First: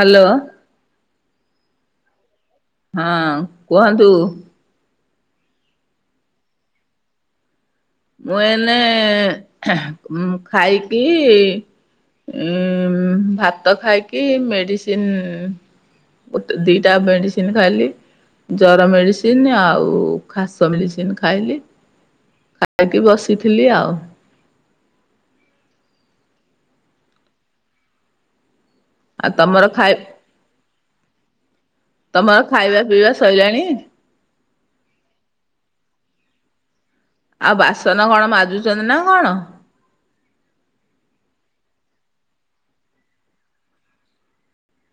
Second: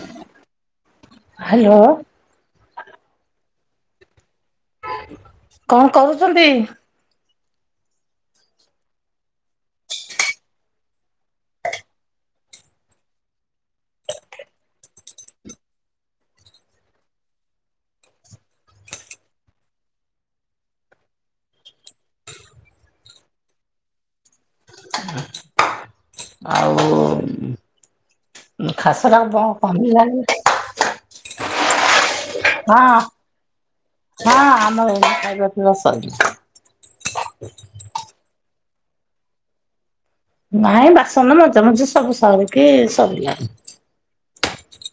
Hello. Hello. ହଁ କୁହନ୍ତୁ? କଣ କରୁଛନ୍ତି? ମୁଁ ଏନେ ଖାଇପିଇ ଉଁ ଭାତ ଖାଇକି ମେଡିସିନ ଗୋଟେ ଦିଟା ମେଡିସିନ ଖାଇଲି। ଜର ମେଡ଼ିସିନ ଆଉ ଖାସ ମେଡ଼ିସିନ ଖାଇଲି। ଏଠି ବସିଥିଲି ଆଉ। ଆଉ। ଖାସଟା ଆଉ ବ ତମର ଖାଇ କମିଲାଣି। ତମର ଖାଇବା ପିଇବା ସଇଲାଣି? ହଁ ଆମର ଏବେ ଖାଇବା ପିଇବା ସଇଲା। ଆଉ ବାସନ କଣ ମାଜୁଛନ୍ତି ନା କଣ? ନାଇଁ ବାସନ ମଜା ମଜି ସବୁ ସରିକି ସରିଲାଣି।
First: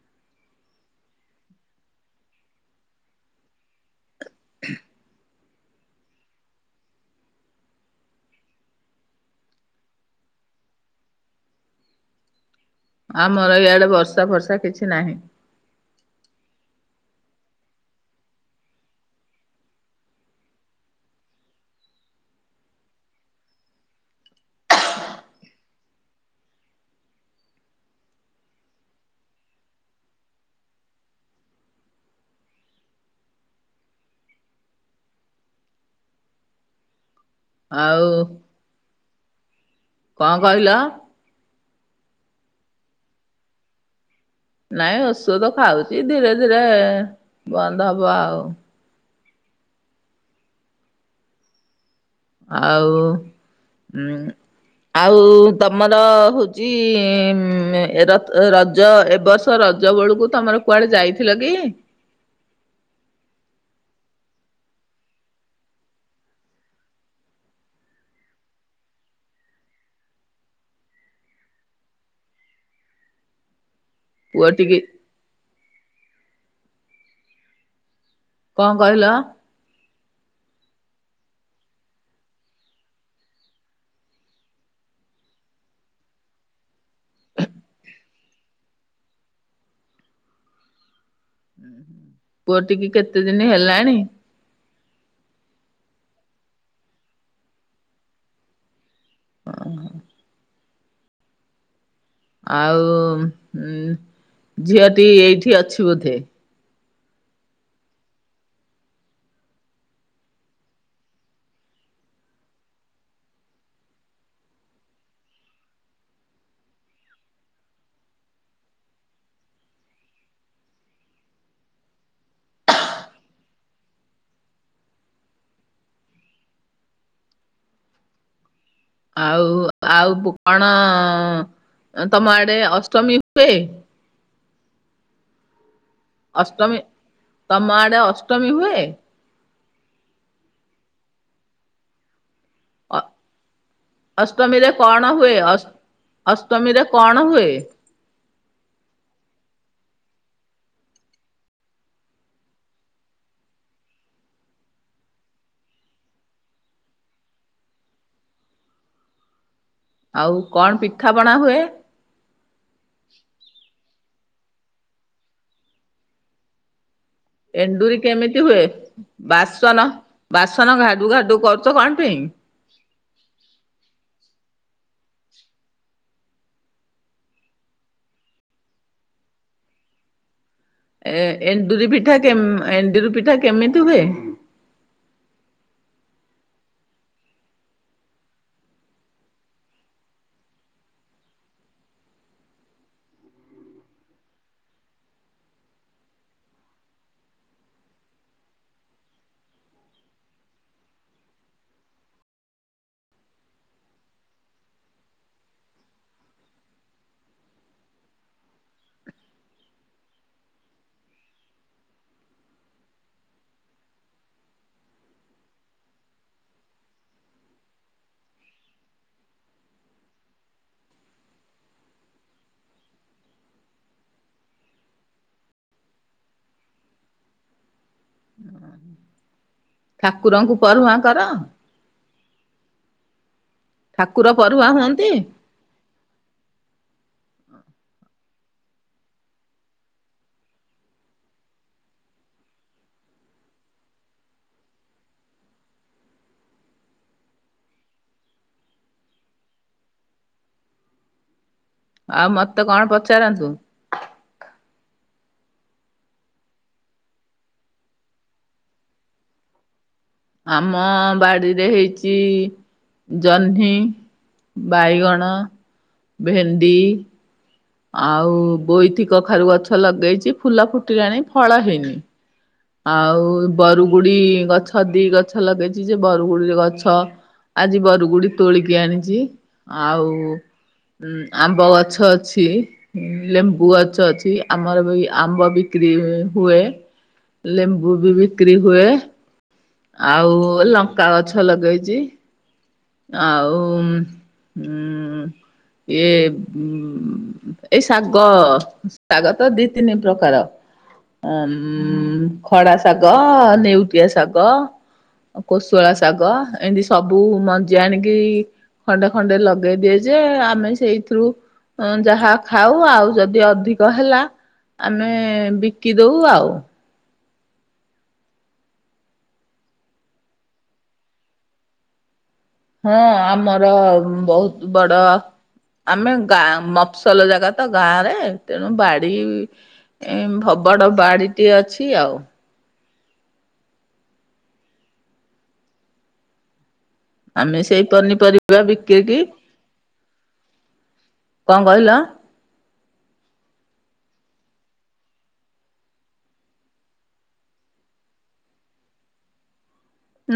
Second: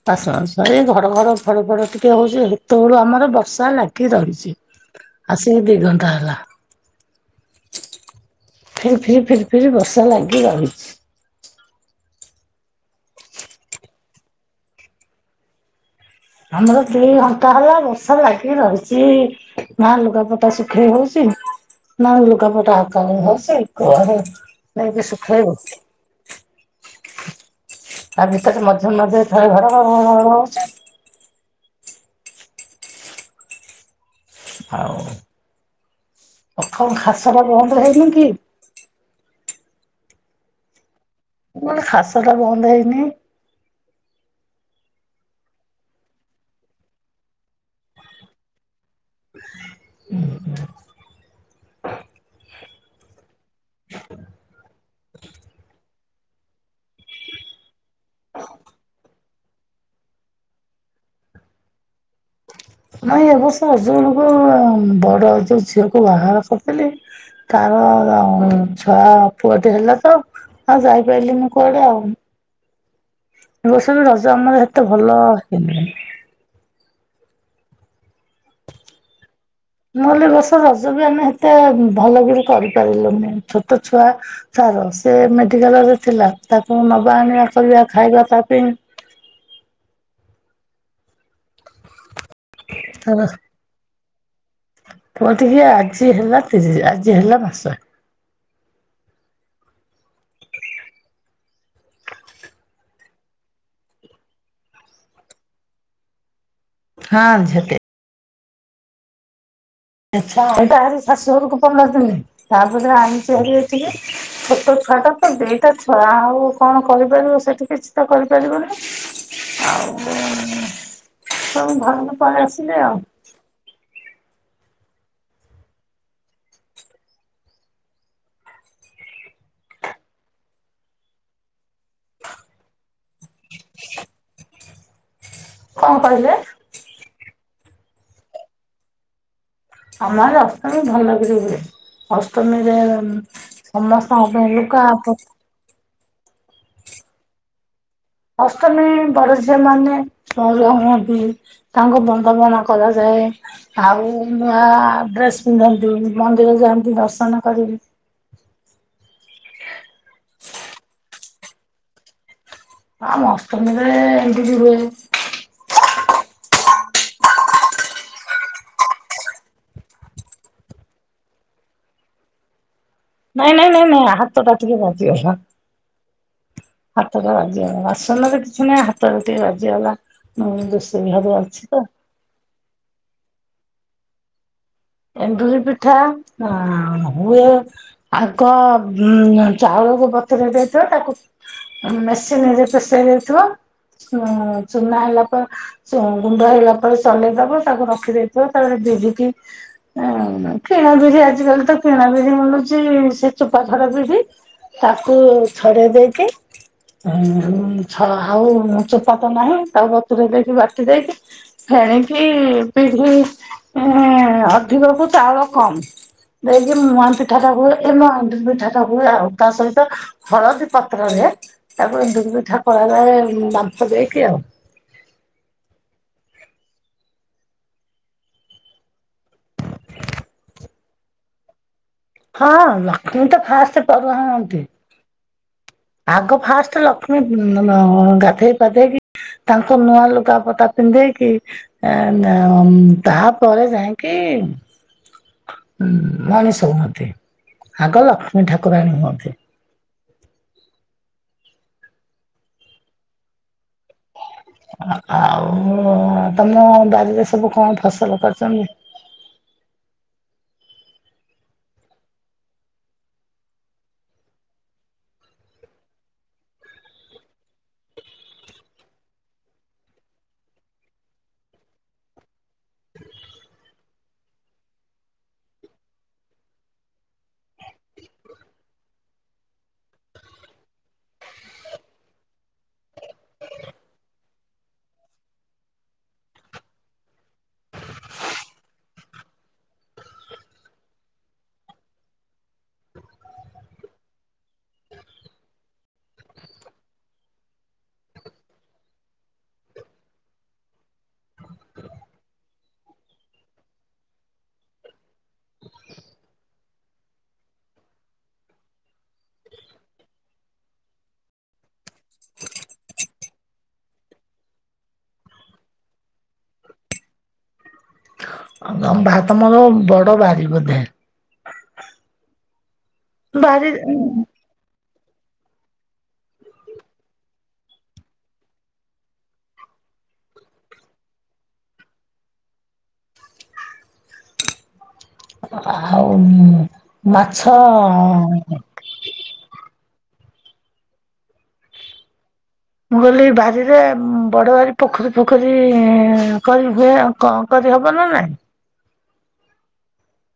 ବାସନ ସରି ଏଇ ଘଡ ଘଡ ଫଡ ଫଡ ଟିକେ ହଉଛି ବୋଲି ସେତେବେଳୁ ଆମର ବର୍ଷା ଲାଗ ଗିକି ରହିଛି ଆସିକି ଦି ଘଣ୍ଟା ହେଲା। ଫିରି ଫିରି ଫିରି ଫିରି ବର୍ଷା ଲାଗି ରହିଛି। ଆମର ଇଆଡେ ବର୍ଷା ଫର୍ଷା କିଛି ନାହିଁ। ଆମର ଦି ଘଣ୍ଟା ହେଲା ବର୍ଷା ଲାଗି ରହିଛି। ନା ଲୁଗା ପଟା ଶୁଖେଇ ହଉଛି ନା ଲୁଗାପଟା ହକାଳି ହଉଚି କୁଆଡେ ନେଇକି ସୁକେଇବ। ଆ ଭିତରେ ମଝିରେ ମଝିରେ ଥରେ ଘର ଘର ଘର ଘର ଘର ହଉଛି। ଆଉ ପଥମ ଖାସଟା ବନ୍ଦ ହେଇନି ଆଉ କି? କଣ କହିଲ? କହିଲି ଖାସ ଟା ବନ୍ଦ ହେଇନି? ନାଇଁ ଔଷଧ ଖାଉଛି ଧୀରେ ଧୀରେ ବନ୍ଦ ହବ ଆଉ। ଆଉ ଉଁ। ଆଉ ତମର ହଉଚି ଉଁ ରଜ ଏବର୍ ରଜ ବେଳକୁ ତମର କୁଆଡ଼େ ଯାଇଥିଲ କି? ନାଇଁ ଏ ବର୍ଷ ରଜ ବେଳକୁ ବଡ଼ ଯୋଉ ଝିଅକୁ ବାହାଘର କରିଥିଲି ତାର ଛୁଆ ପୁଅଟେ ହେଲା ତ ନାଁ ଯାଇ ପାରିଲିନି କୁଆଡ଼େ ଆଉ। ଏଇସନ ରଜ ପୁଅ ଆମର ଟିକି ହେତେ ଭଲ ହେଇନି। କଣ କହିଲ? ମୁଁ କହିଲି ଏ ବର୍ଷ ରଜ ବି ଆମେ ହେତେ ଭଲକିରି କରିପାରିଲୁନି ଛୋଟ ଛୁଆ। ଛାଡ଼ ସେ ମେଡିକାଲ ରେ ଥିଲା ତାକୁ ନବା ଆଣିବା କରିବା ଖାଇବା ତା ପେଇଁ ଉୁଁ ପୁଅଟିକି କେତେ ତାର ଦିନି ହେଲାଣି? ପୁଅ ଟିକି ଆଜି ହେଲା ତିରିଶ ଆଜି ହେଲା ମାସ। ଉଁ ହୁଁ। ଆଉ ଉ ଝିଅଟି ଏଇଠି ଅଛି ବୋଧେ। ହଁ ସେଠି। ଆଚ୍ଛା ଏଇଟା ଆରି ଶାଶୁ ଘରକୁ ପଲନି ତାପରେ ଆଣିଛି ଏଠିକି। ଛୋଟ ଛୁଆ ଟା ତ ଦିଟା ଛୁଆ ଆଉ କଣ କରିପାରିବ ସେଠି କିଛି ତ କରିପାରିବନି। ଆଉ ସବୁ ଘର ପରେ ଆସିଲେ ଆଉ। ଆଉ ଆଉ କଣ ତମ ଆଡ଼େ ଅଷ୍ଟମୀ ହୁଏ। କଣ କହିଲେ? ଅଷ୍ଟମୀ ତମ ଆଡ଼େ ଅଷ୍ଟମୀ ହୁଏ। ଆମ ଆଡ଼େ ଅଷ୍ଟମୀ ଭଲ କରି ହୁଏ। ଅଷ୍ଟମୀରେ ସମସ୍ତ ଲୋକ ଅଷ୍ଟ ଅଷ୍ଟମୀରେ କଣ ହୁଏ? ଅଷ୍ଟମୀ ବଡ଼ ଝିଅ ମାନେ ସଜ ହୁଅନ୍ତି। ତାଙ୍କ ବନ୍ଦାବଣା କରାଯାଏ। ଆଉ ନୂଆ ଡ୍ରେସ୍ ପିନ୍ଧନ୍ତି ମନ୍ଦିର ଯାଆନ୍ତି ଦର୍ଶନ କରି। ଆଉ କଣ ପିଠାପଣା ହୁଏ? ଅଷ୍ଟମୀରେ ଏମିତି ହୁଏ। ଏଣ୍ଡୁରି କେମିତି ହୁଏ? ବାସନ ବାସନ ଘାଡୁ ଘାଡୁ କରୁଛ କଣ ପାଇଁ? ନାଇଁ ନାଇଁ ନାଇଁ ନାଇଁ ହାତଟା ଟିକେ ବାଜିଗଲା। ହାତଟା ବାଜିଗଲା, ବାସନରେ ପୁଣି କିଛି ନୁହଁ ହାତଟା ଟିକେ ବାଜିଗଲା। ରୋଷେଇ ଏ ଘରେ ଅଛି ତ ଏଣ୍ଡୁରି ପିଠା ଏଣ୍ଡୁରି ପିଠା କେମିତି ହୁଏ? ଏଣ୍ଡୁରି ପିଠା ହୁଏ। ଆଗ ଉ ଚାଉଳକୁ ବତୁରାଇ ଦେଇଥିବ ତାକୁ ମେସିିନରେ ତ ପିସେଇ ଦେଇଥିବ ଚୁନା ହେଲା ପରେ ଗୁଣ୍ଡ ହେଲା ପରେ ସଲେଇଦେବ, ତାକୁ ରଖିଦେଇଥିବ ତାପରେ ବିରିିକି ହଁ କିଣା ବିିରି ଆଜିକାଲି ତ କିଣା ବିିରି ମିଳୁଛି ସେ ଚୋପା ଛଡ଼ା ବିରି। ତାକୁ ଛଡ଼େଇ ଦେଇକି। ଛ ଆଉ ଚୋପା ତ ନାହିଁ ତାକୁ ବତୁରାଇ ଦେଇକି ବାଟି ଦେଇକି ଫେଣିକି ବିରିକି ଅଧିକ କୁ ଚାଉଳ କମ୍। ଦେଇକି ମୁହା ପିଠା ଟା ହୁଏ ଏ ମ ପିଠା ଟା ହୁଏ ଆଉ ତା ସହିତ ହଳଦୀ ପତ୍ରରେ ତାକୁ ଏମିତି ଏମିତି ଥାପୁଡ଼ାଇ ଦେଇକି ଆଉ। ଠାକୁରଙ୍କୁ ପରରୁୁଆଁ କର? ହଁ ମୁଁ ତ ଫାଷ୍ଟ ପର ଠାକୁର ହୁଅନ୍ତି। ପରରୁଆ ହୁଅନ୍ତି? ଆଗ ଫାଷ୍ଟ ଲକ୍ଷ୍ମୀ ଗାଧେଇ ପାଧେଇକି ତାଙ୍କ ନୂଆ ଲୁଗାପଟା ପିନ୍ଧେଇକି ତାପରେ ଯାଇକି ହୁଁ ମଣିଷ ହୁଅନ୍ତି, ଆଗ ଲକ୍ଷ୍ମୀ ଠାକୁରାଣୀ ହୁଅନ୍ତି। ଆଉ ମତେ କଣ ପଚାରନ୍ତୁ। ଆଉ ତମ ବାାରରେ ସବୁ କଣ ଫସଲ କରିଛନ୍ତି? ଆମ ବାଡିରେ ହେଇଛି ଜହ୍ନି ବାଇଗଣ, ଭେଣ୍ଡି ଆଉ ବୋଇତି କଖାରୁ ଗଛ ଲଗେଇଛି ଫୁଲ ଫୁଟିଲାଣି ଫଳ ହେଇନି। ଆଉ ବରୁଗୁଡି ଗଛ ଦି ଗଛ ଲଗେଇଛି ଯେ ବରୁଗୁଡିରେ ଗଛ ଆଜି ବରୁଗୁଡି ତୋଳିକି ଆଣିଛି ଆଉ ଉୁଁ ଆମ୍ବ ଗଛ ଅଛି। ଲେମ୍ବୁ ଗଛ ଅଛି। ଆମର ବି ଆମ୍ବ ବିକ୍ରି ହୁଏ। ଲେମ୍ବୁ ବି ବିକ୍ରି ହୁଏ। ଆଉ ଲଙ୍କା ଗଛ ଲଗେଇଛି। ଆଉ ହ ଏଇ ଏଇ ଶାଗ ଶାଗ ତ ଦି ତିନି ପ୍ରକାର। ଅ ମ ଖଡା ଶାଗ ନେଉଟିଆ ଶାଗ। କୋଶଳା ଶାଗ ଏମିତି ସବୁ ମଞ୍ଜି ଆଣିକି ଖଣ୍ଡେ ଖଣ୍ଡେ ଲଗେଇଦିଏ ଯେ ଆମେ ସେଇଥିରୁ ଯାହା ଖାଉ ଆଉ ଯଦି ଅଧିକ ହେଲା ଆମେ ବିକି ଦଉ ଆଉ। ମ ଭା ତମର ବଡ ବାରି ବୋଧେ? ହଁ ଆମର ବାରି ବହୁତ୍ ବଡ ଆମେ ଗାଁ ମଫସଲ ଜାଗା ତ ଗାଁ ରେ ତେଣୁ ବାଡି ଏମ ଭ‌ ବଡ ବାଡିଟି ଅଛି ଆଉ। ଆଉ ଉଁ। ଆମେ ସେଇ ପନିପରିବା ବିକିକି କଣ କହିଲ? ମୁଁ କହଲିି ବାରିରେ ବଡ ବାରି ପୋଖରୀ ଫୋଖରୀ କରି ହୁଏ ଆଉ। କଣ କରି ହବ ନା ନାଇଁ?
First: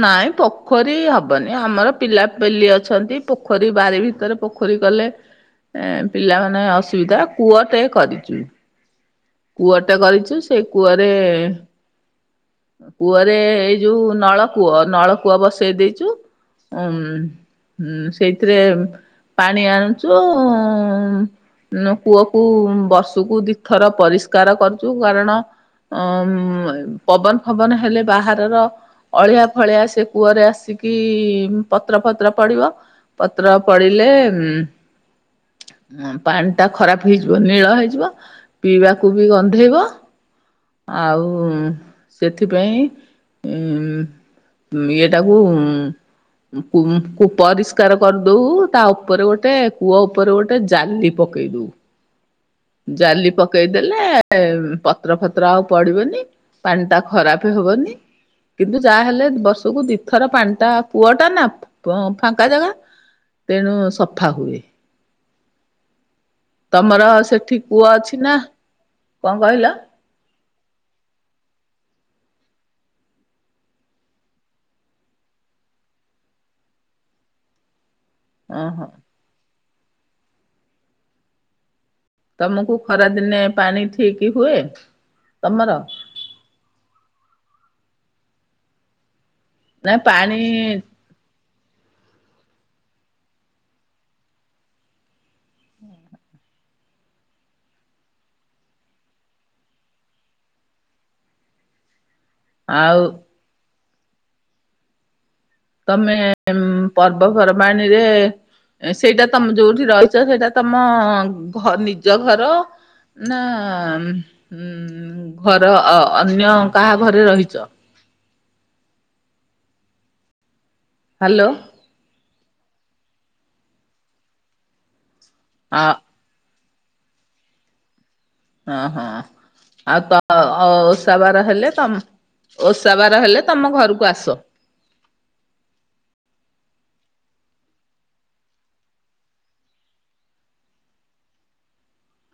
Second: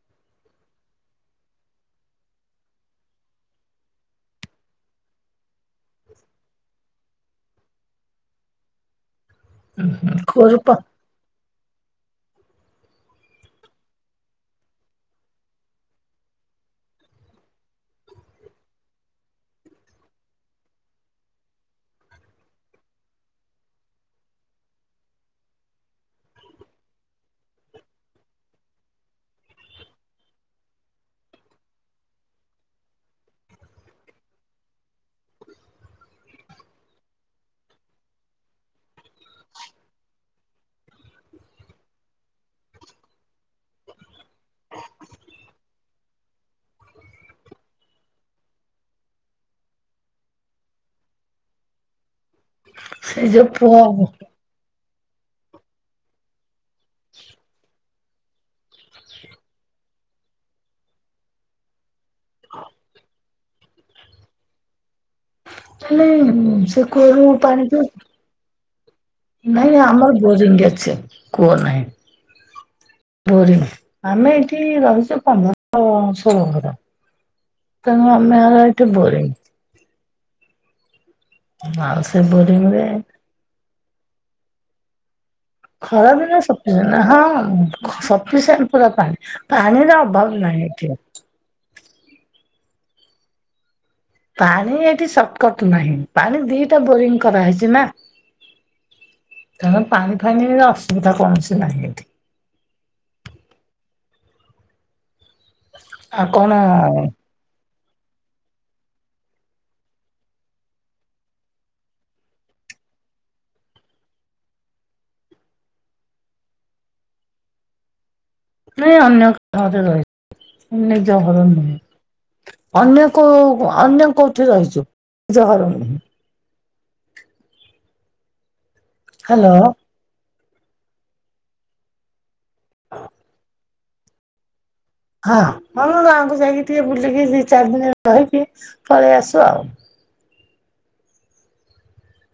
ନାଇଁ ପୋଖରୀ ହବନି ଆମର ପିଲାପିଲି ଅଛନ୍ତି ପୋଖରୀ ବାରି ଭିତରେ ପୋ ପୋଖରୀ କଲେ ଏ ପିଲାମାନେ ଅସୁବିଧା କୁଅ ଟେ କରିଚୁ। କୂଅ ଟେ କରିଚୁ କୂଅରୁ ସେଇ ପା କୂଅରେ କୂଅରେ ଏଇ ଯୋଉ ନଳକୂଅ ନଳକୂଅ ବସେଇ ଦେଇଚୁ। ଅ ମ ହୁଁ ସେଇଥିରେ ପାଣି ଆଣୁଚୁ ଉଁ ଉଁ କୁଅ କୁ ବର୍ଷକୁ ଦିଥର ପରିଷ୍କାର କରୁଚୁ କାରଣ ଅ ମ ପବନ ଫବନ ହେଲେ ବାହା ରର ଅଳିଆ ଫଳିଆ ସେ କୂଅରେ ଆସିକି ପତ୍ର ଫତ୍ର ପଡିବ ପତ୍ର ପଡ଼ିଲେ ଉଁ। ପାଣି ଟା ଖରାପ୍ ହେଇଯିବ ନୀଳ ହେଇଯିବ ପିଇବାକୁ ବି ଗନ୍ଧେଇବ। ଆଉ ସେଥିପାଇଁ ଇ ଉଁ ଏଇଟାକୁ ଉଁ। କୁ କୁ ପରିଷ୍କାର କରିଦଉ ତା ଉପରେ ଗୋଟେ କୂଅ ଉପରେ ଗୋଟେ ଜାଲି ପ କେଇ ଦଉ। ହଁ ଜାଲି ପକେଇ ଦେଲେ ଏମ ପତ୍ର ଫତ୍ର ଆଉ ପଡିବନି ପାଣି ଟା ଖରାପ୍ ହବନି। କିନ୍ତୁ ଯାହାହେଲେ ବର୍ଷକୁ ଦିଥର ପାଣିଟା ପୁଅ ଟା ନାଁ ଅ ଫାଙ୍କା ଜାଗା। ତେଣୁ ସଫା ହୁଏ। ହେଲେ ସେ ତମର କୂଅରୁ ସେଠି ପାଣି କୂଅ ପିଅନ୍ତି? ଅଛି ନା କଣ କହିଲ ନାଇଁ ଆମର ବୋରିଙ୍ଗି ଅଛି କୁଅ ନାହିଁ। ବୋରି ଆମେ ଏଠି ରହିଛୁ ପନ୍ଦର ଷୋଳ ଘର। ତେଣୁ ଆମେ ଓହୋ ଏଠି ବୋରେଇ। ମାଉସୀ। ତମୁକୁ ଖରା ଦିନେ ପାଣି ଠିକ୍ ହୁଏ? ତମର ଖରା ଦିନେ ସପିସେଣ୍ଟ ହଁ ସପିସିଣ୍ଟ ପୁରା ପାଣି। ପାଣିର ନାଇଁ ଅଭାବ ପାଣି ନାହିଁ ଏଠି। ପାଣି ଏଠି ସଟକଟ ନାହିଁ ପାଣି ଦିଟା ବୋରିଙ୍ଗି କରାହେଇଛି ନାଁ? କାରଣ ପାଣି ଫାଣିରେ ଅସୁବିଧା କୌଣସି ନାହିଁ ଏଠି। ଆଉ? ତମେ ଆଉ କଣ ମ ପର୍ବ ପର୍ବାଣୀରେ ସେଇଟା ତମ ଯୋଉଠି ରହିଛ ସେଇଟା ତମ ଘ ନିଜ ଘର? ନାଁ ଉଁ ଘର ଅ ଅନ୍ୟ କାହା ଘରେ ରହିଚ? ନାଇଁ ଅନ୍ୟ କହା ଘରେ ର ନିଜ ଘର ହ୍ୟାଲୋ ନୁହେଁ। ଅନ୍ୟ କ ଅନ୍ୟ କୋଉଠି ରହିଛୁ [inaudible] ହଁ ଓଁ ହଁ ହ୍ୟାଲୋ ଆଉ ତ ଓଷା ବାର ହେଲେ ତମ ଓଷା ବାର ହେଲେ ତମ ଘରକୁ ଆସ। ହଁ ହଁ ମୁଁ ଗାଁକୁ ଯାଇକି ଟିକେ ବୁଲିକି ଦି ଚାରି ଦିନରେ ରହିକି ପଳେଇ ଆସୁ ଆଉ।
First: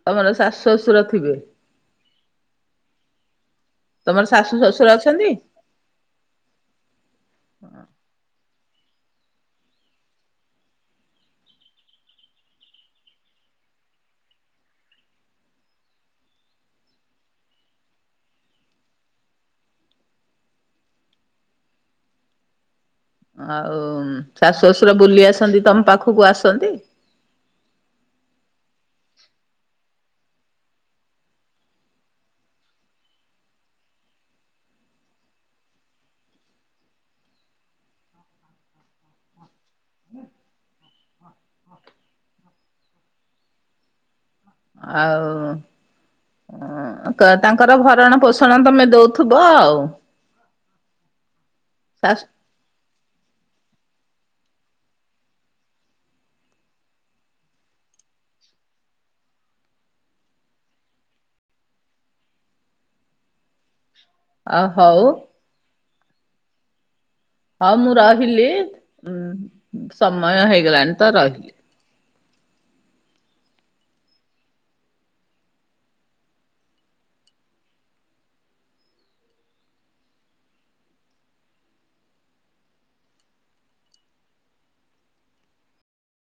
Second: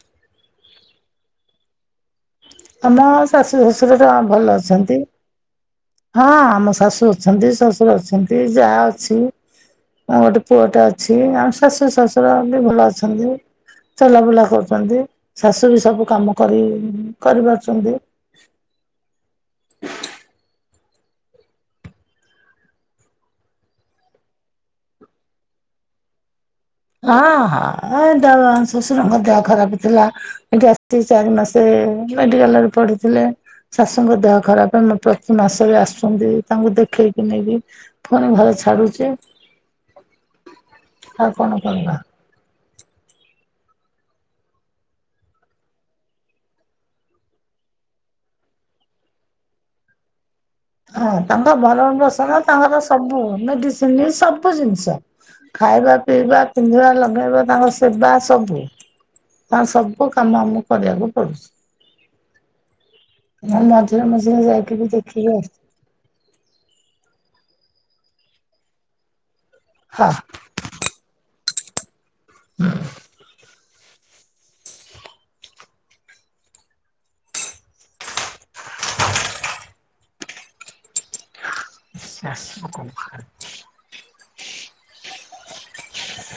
ତମର ଶାଶୁ ଶ୍ୱଶୁର ଥିବେ। ତମ ଶାଶୁ ଶ୍ୱଶୁର ତ ତମର ଶାଶୁ ଭଲ ଶ୍ୱଶୁର ଅଛନ୍ତି। ହଁ ଆମ ଶାଶୁ ଅଛନ୍ତି ଶଶୁର ଅଛନ୍ତି ଯାଆ ଅଛି। ଆଉ ଗୋଟେ ପୁଅଟା ଅଛି ଆ ଶାଶୁର ଶଶୁର ବି ଭଲ ଅଛନ୍ତି। ଚଲାବୁଲା କରୁଛନ୍ତି ଶାଶୁ ବି ସବୁ କାମ କରି କରିପାରୁଛନ୍ତି। ଆଉ ଶାଶୁ ଶଶୁର ବୁଲି ଆସନ୍ତି ତମ ପାଖକୁ ଆସନ୍ତି। ହଁ ହଁ ଶ୍ୱଶୁରଙ୍କ ଦେହ ଖରାପ ଥିଲା। ଏଠି ଆସି ଚାରି ମାସେ ମେଡିକାଲରେ ପଡିଥିଲେ। ଶାଶୁଙ୍କ ଦେହ ଖରାପ ପାଇଁ ପ୍ରତି ମାସରେ ଆସୁଛନ୍ତି ତାଙ୍କୁ ଦେଖେଇକି ନେଇକି। ଫୁଣି ଭଲ ଛାଡୁଛି। ଆଉ କଣ କରିବା? ଆଉ। ତାଙ୍କର ଭରଣ ପୋଷଣ ତମେ ଦଉଥିବ ଆଉ। ହଁ ତାଙ୍କ ଭରଣ ଶାଶୁ ପୋଷଣ ତାଙ୍କର ସବୁ ମେଡିସିନ ସବୁ ଜିନିଷ। ଖାଇବା ପିଇବା ପିନ୍ଧିବା ଲଗେଇବା ତାଙ୍କ ସେବା ସବୁ। ହଁ ସବୁ କାମ ଆମକୁ କରିବାକୁ ପଡୁଛି। ମୁଁ ମଝିରେ ମଝିରେ ଯାଇକି ବି ହଉ ଦେଖିଲୁ ଆଉ। ହଁ ମୁଁ ରହିଲି ଉ ହଁ ସମୟ ହେଇଗଲାଣି ତ ରହିଲି। [inaudible] [unintelligible] [inaudible]